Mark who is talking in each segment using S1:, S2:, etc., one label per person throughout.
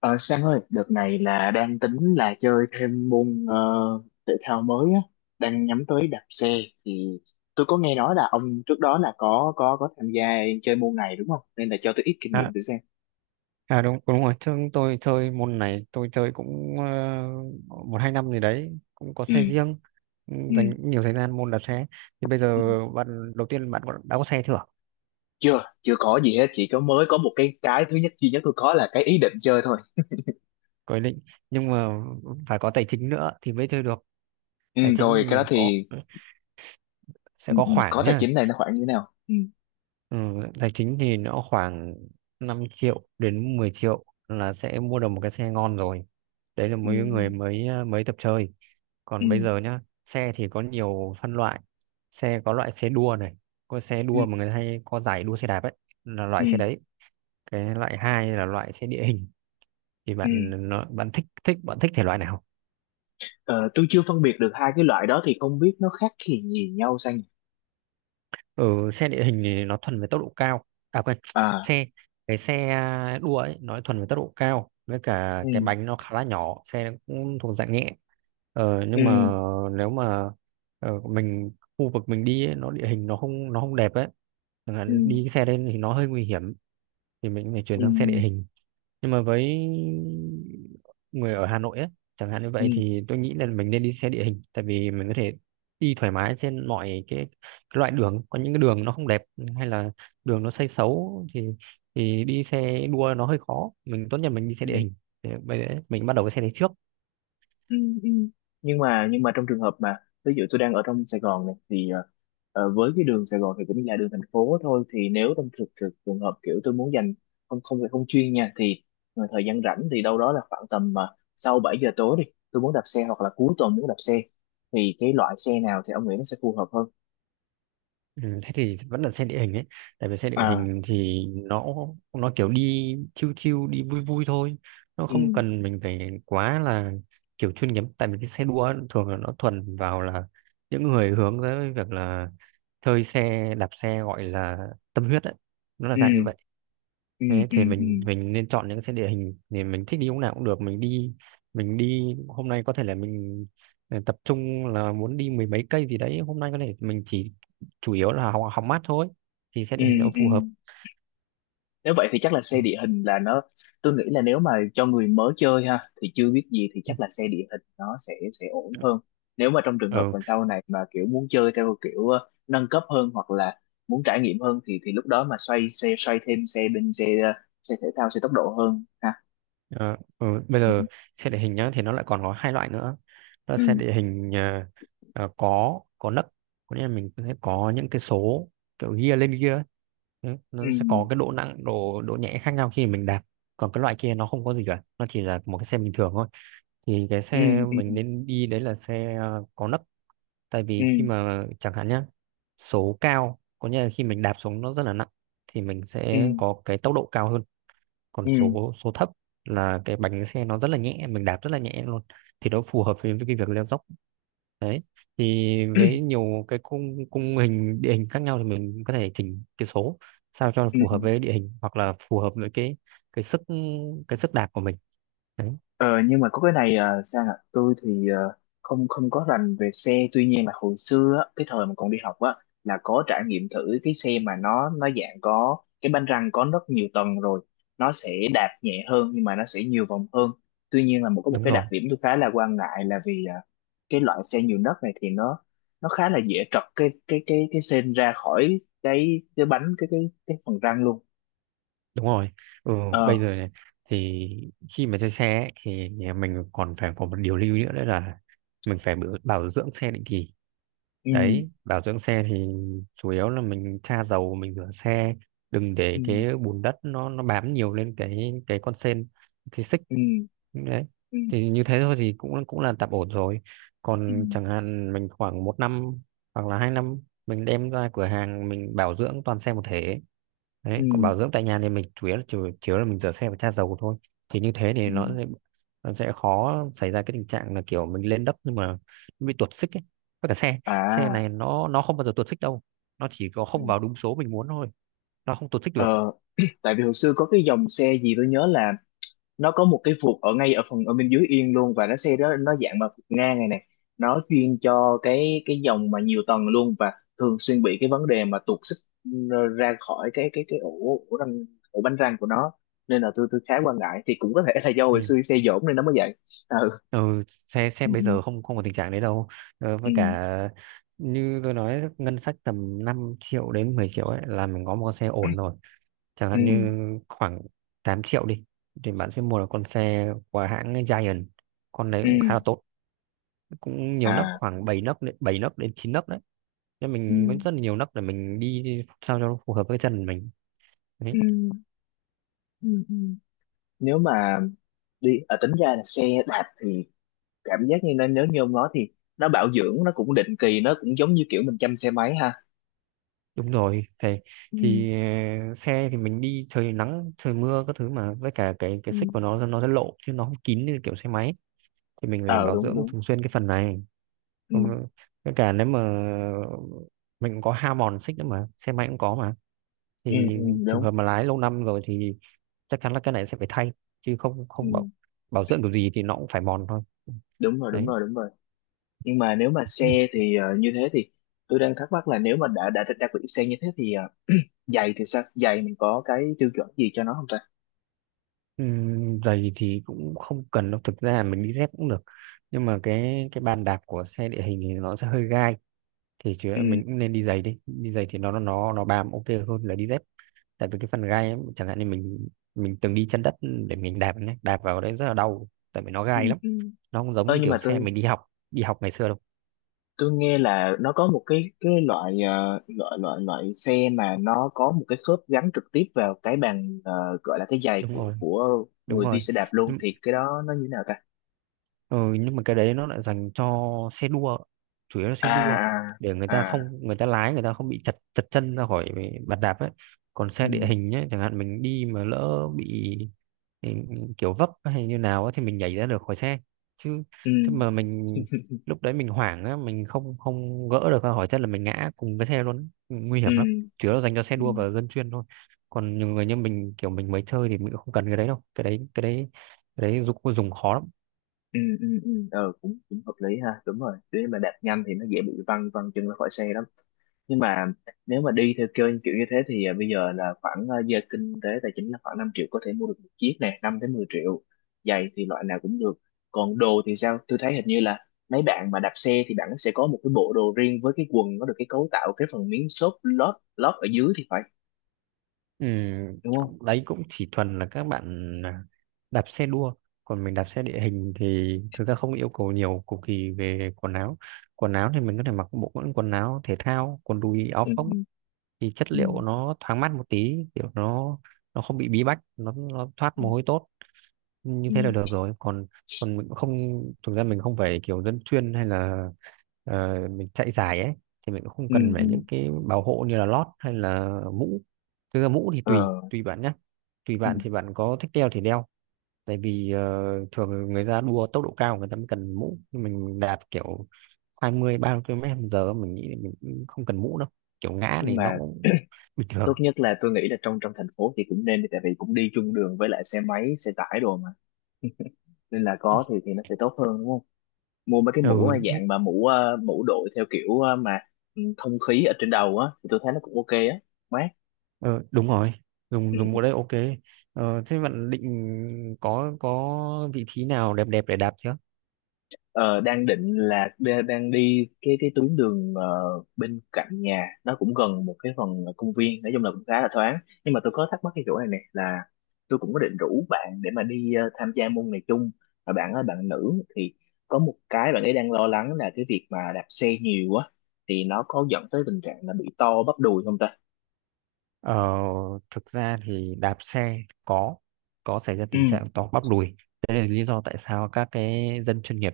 S1: Ờ, Sang ơi, đợt này là đang tính là chơi thêm môn thể thao mới á, đang nhắm tới đạp xe thì tôi có nghe nói là ông trước đó là có tham gia chơi môn này, đúng không? Nên là cho tôi ít kinh nghiệm
S2: À,
S1: thử xem.
S2: à đúng đúng rồi chứ tôi chơi môn này, tôi chơi cũng một hai năm gì đấy, cũng có
S1: Ừ,
S2: xe riêng. Ừ,
S1: ừ,
S2: dành nhiều thời gian môn đạp xe thì bây giờ
S1: ừ.
S2: bạn đầu tiên, đã có xe chưa?
S1: Chưa, chưa có gì hết, chỉ có mới có một cái thứ nhất duy nhất tôi có là cái ý định chơi thôi.
S2: Có ý định, nhưng mà phải có tài chính nữa thì mới chơi được.
S1: Ừ,
S2: Tài
S1: rồi
S2: chính
S1: cái đó
S2: thì có,
S1: thì
S2: sẽ
S1: ừ,
S2: có
S1: ừ, có
S2: khoảng
S1: tài
S2: nhá.
S1: chính này nó khoảng như thế nào? Ừ,
S2: Ừ, tài chính thì nó khoảng 5 triệu đến 10 triệu là sẽ mua được một cái xe ngon rồi. Đấy là
S1: ừ,
S2: mấy người mới, mới tập chơi.
S1: ừ,
S2: Còn bây giờ nhá, xe thì có nhiều phân loại. Xe có loại xe đua này, có xe
S1: ừ,
S2: đua mà người ta hay có giải đua xe đạp ấy, là
S1: ừ,
S2: loại xe đấy. Cái loại hai là loại xe địa hình. Thì
S1: ừ.
S2: bạn nó, bạn thích thích bạn thích thể loại nào?
S1: Ờ, tôi chưa phân biệt được hai cái loại đó thì không biết nó khác gì nhau sang.
S2: Ừ, xe địa hình thì nó thuần về tốc độ cao. À quên,
S1: À,
S2: xe cái xe, đua ấy, nó thuần về tốc độ cao, với cả
S1: ừ,
S2: cái bánh nó khá là nhỏ, xe nó cũng thuộc dạng nhẹ.
S1: ừ,
S2: Nhưng mà nếu mà, mình khu vực mình đi ấy, nó địa hình nó không đẹp ấy, chẳng
S1: ừ,
S2: hạn đi cái xe lên thì nó hơi nguy hiểm, thì mình phải chuyển
S1: ừ,
S2: sang xe địa hình. Nhưng mà với người ở Hà Nội ấy, chẳng hạn như
S1: ừ,
S2: vậy, thì tôi nghĩ là mình nên đi xe địa hình, tại vì mình có thể đi thoải mái trên mọi cái loại đường. Có những cái đường nó không đẹp hay là đường nó xây xấu thì đi xe đua nó hơi khó, mình tốt nhất mình đi xe
S1: ừ,
S2: địa hình. Thế bây giờ mình bắt đầu với xe đấy trước.
S1: ừ, ừ. Nhưng mà trong trường hợp mà ví dụ tôi đang ở trong Sài Gòn này thì với cái đường Sài Gòn thì cũng là đường thành phố thôi, thì nếu trong thực thực trường hợp kiểu tôi muốn dành, không không phải không chuyên nha, thì thời gian rảnh thì đâu đó là khoảng tầm mà sau 7 giờ tối đi, tôi muốn đạp xe hoặc là cuối tuần muốn đạp xe thì cái loại xe nào thì ông nghĩ nó sẽ phù hợp hơn?
S2: Ừ, thế thì vẫn là xe địa hình ấy, tại vì xe địa
S1: À,
S2: hình thì nó kiểu đi chill chill, đi vui vui thôi, nó
S1: ừ,
S2: không cần mình phải quá là kiểu chuyên nghiệp. Tại vì cái xe đua ấy, thường là nó thuần vào là những người hướng tới việc là chơi xe, đạp xe, gọi là tâm huyết ấy, nó là dạng như
S1: ừ,
S2: vậy.
S1: ừ,
S2: Thế
S1: ừ,
S2: thì
S1: ừ,
S2: mình nên chọn những cái địa hình, thì mình thích đi lúc nào cũng được. Mình đi, hôm nay có thể là mình tập trung là muốn đi mười mấy cây gì đấy, hôm nay có thể mình chỉ chủ yếu là hóng mát thôi, thì sẽ
S1: ừ,
S2: địa hình nó
S1: ừ,
S2: phù hợp.
S1: ừ. Nếu vậy thì chắc là xe địa hình là nó, tôi nghĩ là nếu mà cho người mới chơi ha thì chưa biết gì thì chắc là xe địa hình nó sẽ ổn hơn. Nếu mà trong trường hợp
S2: Ừ.
S1: mà sau này mà kiểu muốn chơi theo kiểu nâng cấp hơn, hoặc là muốn trải nghiệm hơn thì lúc đó mà xoay xe, xoay thêm xe, bên xe xe thể thao, xe tốc độ hơn ha.
S2: Ờ, ừ, bây
S1: Ừ,
S2: giờ xe địa hình nhá, thì nó lại còn có hai loại nữa. Đó là
S1: ừ,
S2: xe địa hình, có nấc, có nghĩa là mình sẽ có những cái số, kiểu gear lên gear ấy. Đấy,
S1: ừ,
S2: nó sẽ có cái độ nặng, độ độ nhẹ khác nhau khi mình đạp. Còn cái loại kia nó không có gì cả, nó chỉ là một cái xe bình thường thôi. Thì cái
S1: ừ,
S2: xe mình nên đi đấy là xe, có nấc. Tại
S1: ừ,
S2: vì khi
S1: ừ,
S2: mà chẳng hạn nhá, số cao có nghĩa là khi mình đạp xuống nó rất là nặng, thì mình
S1: ừ,
S2: sẽ có cái tốc độ cao hơn. Còn
S1: ừ.
S2: số số thấp là cái bánh xe nó rất là nhẹ, mình đạp rất là nhẹ luôn, thì nó phù hợp với cái việc leo dốc. Đấy, thì với nhiều cái cung cung hình địa hình khác nhau, thì mình có thể chỉnh cái số sao cho nó phù hợp
S1: Ừ.
S2: với địa hình, hoặc là phù hợp với cái sức cái sức đạp của mình. Đấy.
S1: Ờ, nhưng mà có cái này à, Sang ạ, tôi thì không không có rành về xe, tuy nhiên là hồi xưa á, cái thời mà còn đi học á là có trải nghiệm thử cái xe mà nó dạng có cái bánh răng có rất nhiều tầng rồi, nó sẽ đạp nhẹ hơn nhưng mà nó sẽ nhiều vòng hơn. Tuy nhiên là có một
S2: Đúng
S1: cái đặc
S2: rồi,
S1: điểm tôi khá là quan ngại, là vì cái loại xe nhiều nấc này thì nó khá là dễ trật cái sên ra khỏi cái bánh, cái phần răng luôn.
S2: đúng rồi. Ừ,
S1: ờ
S2: bây giờ này, thì khi mà chơi xe ấy, thì mình còn phải có một điều lưu ý nữa, đấy là mình phải bảo bảo dưỡng xe định kỳ.
S1: ừ,
S2: Đấy, bảo dưỡng xe thì chủ yếu là mình tra dầu, mình rửa xe, đừng để
S1: ừ,
S2: cái bùn đất nó bám nhiều lên cái con sên, cái xích.
S1: ừ,
S2: Đấy.
S1: ừ,
S2: Thì như thế thôi thì cũng cũng là tạm ổn rồi.
S1: ừ,
S2: Còn chẳng hạn mình khoảng một năm hoặc là 2 năm, mình đem ra cửa hàng mình bảo dưỡng toàn xe một thể.
S1: ừ,
S2: Đấy, còn
S1: ừ.
S2: bảo dưỡng tại nhà thì mình chủ yếu là chủ yếu là mình rửa xe và tra dầu thôi. Thì như thế
S1: Ừ.
S2: thì nó sẽ khó xảy ra cái tình trạng là kiểu mình lên đất nhưng mà nó bị tuột xích ấy. Với cả xe xe
S1: À,
S2: này nó không bao giờ tuột xích đâu, nó chỉ có
S1: ừ.
S2: không vào đúng số mình muốn thôi, nó không tuột xích được.
S1: ờ, Tại vì hồi xưa có cái dòng xe gì tôi nhớ là nó có một cái vụt ở ngay, ở phần ở bên dưới yên luôn, và nó xe đó nó dạng mà vụt ngang này này, nó chuyên cho cái dòng mà nhiều tầng luôn và thường xuyên bị cái vấn đề mà tuột xích, ừ, ra khỏi cái ổ, ổ răng, ổ bánh răng của nó. Nên là tôi khá quan ngại, thì cũng có thể là do hồi
S2: Ừ.
S1: xưa xe dỗm nên nó mới vậy. Ừ,
S2: Ừ, xe xe
S1: ừ,
S2: bây giờ không không có tình trạng đấy đâu. Ờ,
S1: ừ,
S2: với cả như tôi nói, ngân sách tầm 5 triệu đến 10 triệu ấy là mình có một con xe ổn rồi. Chẳng
S1: ừ,
S2: hạn như khoảng 8 triệu đi, thì bạn sẽ mua được con xe của hãng Giant, con đấy
S1: ừ.
S2: cũng khá là tốt. Cũng nhiều nấc,
S1: À,
S2: khoảng bảy nấc đến 9 nấc đấy. Nên
S1: ừ,
S2: mình có rất là nhiều nấc để mình đi sao cho nó phù hợp với chân mình. Đấy.
S1: ừ, ừ, ừ. Nếu mà đi tính ra là xe đạp thì cảm giác như nó, nếu như ông nói thì nó bảo dưỡng nó cũng định kỳ, nó cũng giống như kiểu mình chăm xe máy ha.
S2: Đúng rồi, phải.
S1: Ừ,
S2: Thì xe thì mình đi trời nắng trời mưa các thứ, mà với cả cái xích của
S1: ừ,
S2: nó sẽ lộ chứ nó không kín như kiểu xe máy, thì mình phải
S1: ờ,
S2: bảo
S1: đúng
S2: dưỡng
S1: đúng,
S2: thường xuyên cái phần này.
S1: ừ,
S2: Không- với cả nếu mà mình cũng có hao mòn xích nữa, mà xe máy cũng có mà.
S1: ừ,
S2: Thì
S1: ừ,
S2: trường
S1: đúng,
S2: hợp mà lái lâu năm rồi thì chắc chắn là cái này sẽ phải thay, chứ không không
S1: ừ,
S2: bảo bảo dưỡng kiểu gì thì nó cũng phải mòn thôi.
S1: đúng rồi, đúng
S2: Đấy.
S1: rồi, đúng rồi. Nhưng mà nếu mà xe thì như thế thì tôi đang thắc mắc là nếu mà đã đặc biệt xe như thế thì giày thì sao, giày mình có cái tiêu chuẩn gì cho nó không ta?
S2: Giày thì cũng không cần đâu, thực ra mình đi dép cũng được. Nhưng mà cái bàn đạp của xe địa hình thì nó sẽ hơi gai, thì chứ
S1: Ừ,
S2: mình cũng nên đi giày. Đi đi giày thì nó bám ok hơn là đi dép. Tại vì cái phần gai ấy, chẳng hạn như mình từng đi chân đất, để mình đạp nhé, đạp vào đấy rất là đau tại vì nó
S1: ừ,
S2: gai lắm.
S1: ừ, ừ.
S2: Nó không giống
S1: Ơ,
S2: như
S1: nhưng
S2: kiểu
S1: mà
S2: xe mình đi học ngày xưa đâu.
S1: tôi nghe là nó có một cái loại loại xe mà nó có một cái khớp gắn trực tiếp vào cái bàn gọi là cái giày
S2: Đúng
S1: của
S2: rồi,
S1: của
S2: đúng
S1: người đi
S2: rồi.
S1: xe đạp luôn, thì cái đó nó như thế nào ta?
S2: Ừ, nhưng mà cái đấy nó lại dành cho xe đua, chủ yếu là xe
S1: À,
S2: đua, để
S1: à, à,
S2: người ta lái người ta không bị chật chật chân ra khỏi bàn đạp ấy. Còn
S1: ừ,
S2: xe địa hình ấy, chẳng hạn mình đi mà lỡ bị, ừ, kiểu vấp hay như nào ấy, thì mình nhảy ra được khỏi xe, chứ
S1: ừ,
S2: chứ mà mình lúc đấy mình hoảng á, mình không không gỡ được ra khỏi chân là mình ngã cùng với xe luôn, nguy
S1: ừ,
S2: hiểm lắm. Chủ yếu là dành cho xe
S1: ừ,
S2: đua và dân chuyên thôi. Còn nhiều người như mình, kiểu mình mới chơi thì mình cũng không cần cái đấy đâu. Cái đấy dùng dùng khó lắm.
S1: ừ, ừ, ừ, ừ, cũng cũng hợp lý ha, đúng rồi, nếu mà đạp nhanh thì nó dễ bị văng văng chân ra khỏi xe lắm. Nhưng mà nếu mà đi theo kiểu kiểu như thế thì bây giờ là khoảng giờ kinh tế tài chính là khoảng 5 triệu có thể mua được một chiếc này, 5 tới 10 triệu. Giày thì loại nào cũng được, còn đồ thì sao, tôi thấy hình như là mấy bạn mà đạp xe thì bạn sẽ có một cái bộ đồ riêng với cái quần nó được cái cấu tạo cái phần miếng xốp lót lót ở dưới thì phải,
S2: Ừ,
S1: đúng không?
S2: đấy cũng chỉ thuần là các bạn, đạp xe đua. Còn mình đạp xe địa hình thì thực ra không yêu cầu nhiều, cầu kỳ về quần áo. Quần áo thì mình có thể mặc bộ quần quần áo thể thao, quần đùi áo
S1: Ừ.
S2: phông, thì chất
S1: Ừ,
S2: liệu của nó thoáng mát một tí, kiểu nó không bị bí bách, nó thoát
S1: ừ,
S2: mồ hôi tốt, như thế
S1: ừ,
S2: là được rồi. Còn còn mình cũng không, thực ra mình không phải kiểu dân chuyên hay là, mình chạy giải ấy, thì mình cũng không
S1: Ừ,
S2: cần
S1: ừ.
S2: phải những cái bảo hộ như là lót hay là mũ. Thực ra mũ thì
S1: Ờ,
S2: tùy tùy bạn nhé, tùy
S1: ừ.
S2: bạn, thì bạn có thích đeo thì đeo. Tại vì thường người ta đua tốc độ cao, người ta mới cần mũ. Nhưng mình đạp kiểu 20-30 km/h, mình nghĩ là mình cũng không cần mũ đâu, kiểu ngã
S1: Nhưng
S2: thì nó
S1: mà
S2: cũng bình thường.
S1: tốt nhất là tôi nghĩ là trong trong thành phố thì cũng nên đi, tại vì cũng đi chung đường với lại xe máy, xe tải đồ mà, nên là có thì nó sẽ tốt hơn, đúng không? Mua mấy cái
S2: Ừ,
S1: mũ dạng mà mũ mũ đội theo kiểu mà ừ, thông khí ở trên đầu á, thì tôi thấy nó cũng ok á, mát.
S2: đúng rồi, dùng
S1: Ừ.
S2: dùng mũ đấy ok. Ờ, thế bạn định có vị trí nào đẹp đẹp để đạp chưa?
S1: Ờ, Đang định là đang đi cái tuyến đường bên cạnh nhà, nó cũng gần một cái phần công viên, nói chung là cũng khá là thoáng. Nhưng mà tôi có thắc mắc cái chỗ này nè là tôi cũng có định rủ bạn để mà đi tham gia môn này chung, mà bạn ơi, bạn nữ thì có một cái bạn ấy đang lo lắng là cái việc mà đạp xe nhiều á thì nó có dẫn tới tình trạng là bị to bắp đùi không ta?
S2: ờ, Thực ra thì đạp xe có có xảy ra tình trạng to bắp đùi. Đấy là lý do tại sao các cái dân chuyên nghiệp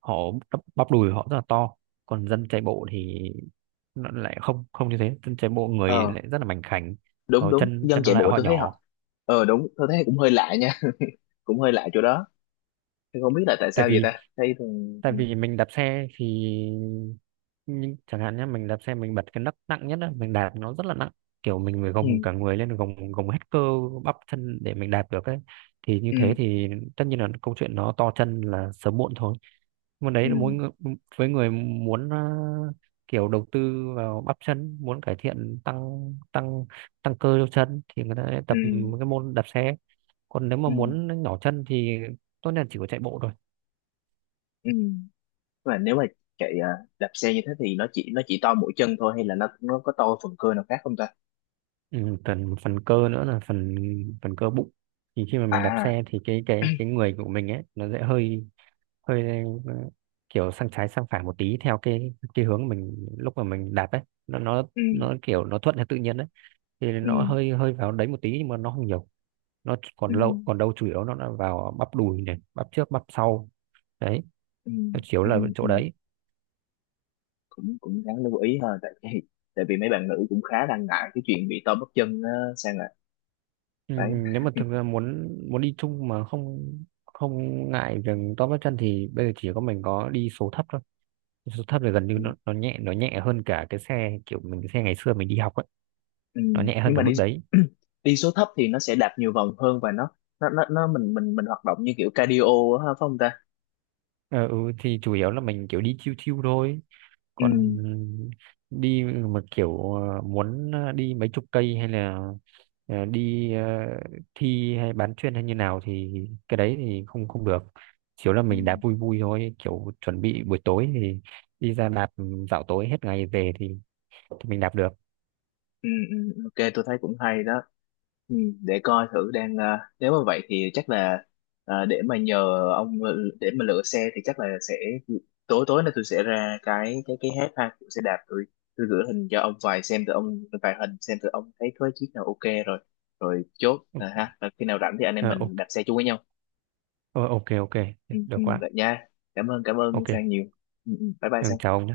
S2: họ bắp bắp đùi họ rất là to. Còn dân chạy bộ thì nó lại không không như thế, dân chạy bộ người
S1: Ừ,
S2: lại rất là mảnh khảnh,
S1: đúng
S2: ở
S1: đúng,
S2: chân
S1: dân
S2: chân
S1: chạy
S2: lại
S1: bộ
S2: họ
S1: tôi thấy họ,
S2: nhỏ.
S1: đúng, tôi thấy cũng hơi lạ nha, cũng hơi lạ chỗ đó, tôi không biết là tại
S2: tại
S1: sao vậy ta,
S2: vì
S1: thấy thường.
S2: tại
S1: Ừ,
S2: vì mình đạp xe thì, nhưng chẳng hạn nhé, mình đạp xe mình bật cái nấc nặng nhất á, mình đạp nó rất là nặng, kiểu mình phải
S1: ừ,
S2: gồng cả người lên, gồng gồng hết cơ bắp chân để mình đạp được ấy. Thì như
S1: ừ,
S2: thế thì tất nhiên là câu chuyện nó to chân là sớm muộn thôi. Môn đấy là mỗi
S1: ừ,
S2: người, với người muốn kiểu đầu tư vào bắp chân, muốn cải thiện, tăng tăng tăng cơ cho chân, thì người ta sẽ tập
S1: ừ,
S2: cái môn đạp xe. Còn nếu mà
S1: ừ,
S2: muốn nhỏ chân thì tốt nhất là chỉ có chạy bộ thôi.
S1: ừ. Mà nếu mà chạy à, đạp xe như thế thì nó chỉ to mỗi chân thôi hay là nó có to phần cơ nào khác không ta?
S2: Ừ, phần phần cơ nữa là phần phần cơ bụng. Thì khi mà mình đạp
S1: À,
S2: xe thì cái người của mình ấy nó sẽ hơi hơi, kiểu sang trái sang phải một tí, theo cái hướng mình lúc mà mình đạp ấy. nó nó
S1: ừ,
S2: nó kiểu nó thuận theo tự nhiên, đấy, thì
S1: ừ,
S2: nó hơi hơi vào đấy một tí, nhưng mà nó không nhiều, nó còn
S1: ừ,
S2: lâu còn đâu, chủ yếu nó là vào bắp đùi này, bắp trước bắp sau. Đấy,
S1: ừ,
S2: nó chủ yếu
S1: ừ,
S2: là
S1: ừ.
S2: chỗ đấy.
S1: cũng cũng đáng lưu ý ha, tại vì mấy bạn nữ cũng khá đang ngại cái chuyện bị to bắp chân á, sang rồi
S2: Ừ,
S1: đấy.
S2: nếu mà thực ra muốn muốn đi chung mà không không ngại việc to bắp chân, thì bây giờ chỉ có mình có đi số thấp thôi. Số thấp thì gần như nó, nó nhẹ, nó nhẹ hơn cả cái xe kiểu mình, cái xe ngày xưa mình đi học ấy,
S1: Ừ.
S2: nó nhẹ hơn
S1: Nhưng
S2: cả
S1: mà đi
S2: mức đấy.
S1: đi số thấp thì nó sẽ đạp nhiều vòng hơn và nó nó mình hoạt động như kiểu cardio á, phải không ta?
S2: Ờ, ừ, thì chủ yếu là mình kiểu đi chill chill thôi.
S1: Ừ.
S2: Còn đi mà kiểu muốn đi mấy chục cây hay là đi thi hay bán chuyên hay như nào thì cái đấy thì không không được. Chỉ là
S1: Ừ.
S2: mình đạp vui vui thôi, kiểu chuẩn bị buổi tối thì đi ra đạp, dạo tối hết ngày về, thì mình đạp được.
S1: Ừ. Ừ, ok tôi thấy cũng hay đó. Ừ. Để coi thử, đang nếu mà vậy thì chắc là để mà nhờ ông, ừ, để mà lựa xe thì chắc là sẽ tối tối nay tôi sẽ ra cái app ha, tôi sẽ đạp, tôi gửi hình cho ông vài xem từ ông, vài hình xem từ ông, thấy có chiếc nào ok rồi rồi chốt à ha. Rồi khi nào rảnh thì anh em
S2: Ờ, ok.
S1: mình đạp xe chung với nhau.
S2: Ờ, ok ok,
S1: Ừ,
S2: được
S1: ừ,
S2: quá,
S1: vậy nha. Cảm ơn cảm ơn
S2: ok.
S1: Sang nhiều. Ừ, ừ, ừ. Bye bye
S2: Ừ, chào ông
S1: Sang.
S2: nhé.